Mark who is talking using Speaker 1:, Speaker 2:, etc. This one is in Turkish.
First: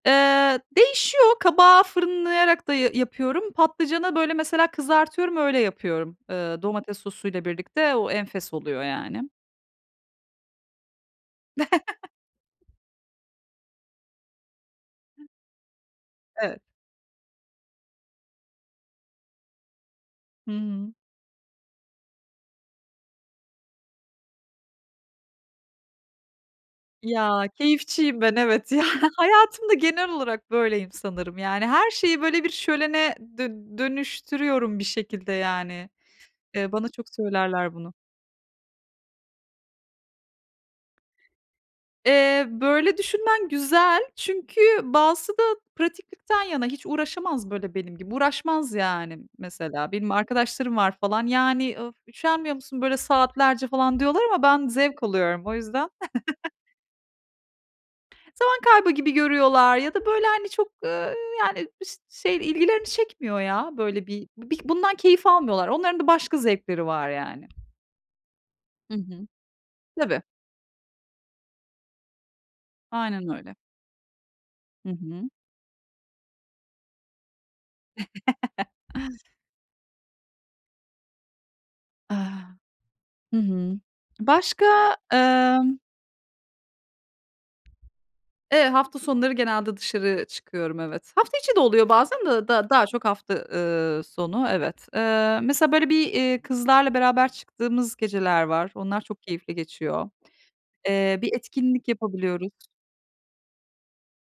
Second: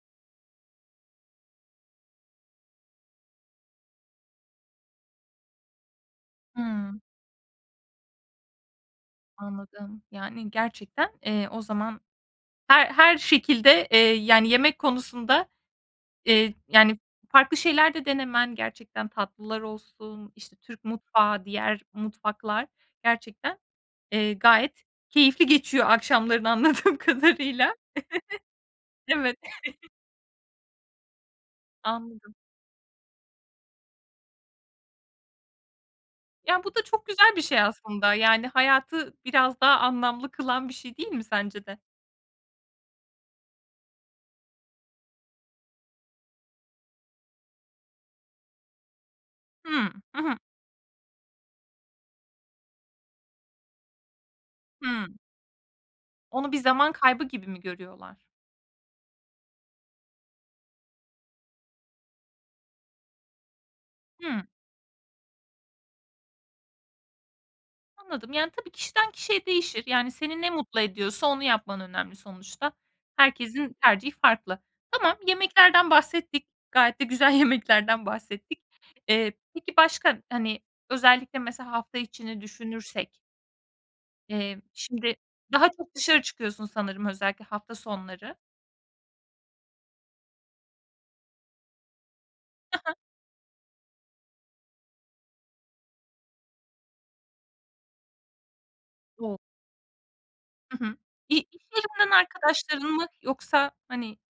Speaker 1: Eee, değişiyor. Kabağı fırınlayarak da ya yapıyorum. Patlıcana, böyle, mesela kızartıyorum, öyle yapıyorum, eee, domates
Speaker 2: Hıı.
Speaker 1: sosuyla birlikte. O enfes oluyor yani.
Speaker 2: Anladım. Yani, gerçekten, eee, o zaman her her şekilde, eee, yani, yemek konusunda, eee,
Speaker 1: Evet.
Speaker 2: yani, farklı şeyler de denemen gerçekten tatlılar olsun, işte, Türk
Speaker 1: Hımm.
Speaker 2: mutfağı, diğer mutfaklar, gerçekten, eee, gayet keyifli geçiyor akşamların anladığım
Speaker 1: Ya,
Speaker 2: kadarıyla.
Speaker 1: keyifçiyim ben, evet, ya.
Speaker 2: Evet
Speaker 1: Hayatımda, genel olarak, böyleyim sanırım. Yani, her şeyi,
Speaker 2: Anladım.
Speaker 1: böyle, bir şölene, d dönüştürüyorum, bir şekilde, yani.
Speaker 2: Ya,
Speaker 1: Eee,
Speaker 2: bu da
Speaker 1: bana,
Speaker 2: çok
Speaker 1: çok,
Speaker 2: güzel bir şey
Speaker 1: söylerler bunu.
Speaker 2: aslında, yani hayatı biraz daha anlamlı kılan bir şey değil mi sence de?
Speaker 1: Eee, böyle, düşünmen güzel çünkü bazısı da pratiklikten yana, hiç uğraşamaz böyle benim gibi uğraşmaz yani,
Speaker 2: Hıı.
Speaker 1: mesela. Benim
Speaker 2: Hı hı.
Speaker 1: arkadaşlarım var falan. "Yani, of, üşenmiyor musun, böyle saatlerce?" falan diyorlar ama ben zevk
Speaker 2: Hımm.
Speaker 1: alıyorum, o yüzden.
Speaker 2: Onu bir zaman kaybı gibi mi görüyorlar?
Speaker 1: Zaman kaybı gibi görüyorlar ya da böyle, hani, çok, ııı, yani, [unintelligible] şey, ilgilerini çekmiyor ya. Böyle, bir
Speaker 2: Hıı.
Speaker 1: b bundan keyif almıyorlar. Onların da başka zevkleri var yani.
Speaker 2: Anladım, yani, tabii,
Speaker 1: Hı
Speaker 2: kişiden
Speaker 1: hı.
Speaker 2: kişiye değişir. Yani,
Speaker 1: Tabii.
Speaker 2: seni ne mutlu ediyorsa onu yapman önemli sonuçta.
Speaker 1: Aynen öyle.
Speaker 2: Herkesin tercihi farklı.
Speaker 1: Hı
Speaker 2: Tamam,
Speaker 1: hı.
Speaker 2: yemeklerden bahsettik, gayet de güzel yemeklerden bahsettik. Eee, peki, başka, hani, özellikle, mesela, hafta içini
Speaker 1: Ah,
Speaker 2: düşünürsek
Speaker 1: hı hı.
Speaker 2: eee,
Speaker 1: Başka,
Speaker 2: şimdi daha
Speaker 1: ımm
Speaker 2: çok dışarı çıkıyorsun sanırım, özellikle hafta sonları.
Speaker 1: Eee, hafta sonları, genelde, dışarı çıkıyorum, evet. Hafta içi de oluyor, bazen de d
Speaker 2: Hı
Speaker 1: daha
Speaker 2: hı.
Speaker 1: çok, hafta, ııı, sonu, evet. Eee, mesela, böyle, bir, iii, kızlarla beraber çıktığımız geceler var. Onlar, çok
Speaker 2: O!
Speaker 1: keyifli geçiyor.
Speaker 2: Hı hı.
Speaker 1: Eee,
Speaker 2: İ
Speaker 1: bir
Speaker 2: iş
Speaker 1: etkinlik
Speaker 2: yerinden
Speaker 1: yapabiliyoruz.
Speaker 2: arkadaşların mı? Yoksa, hani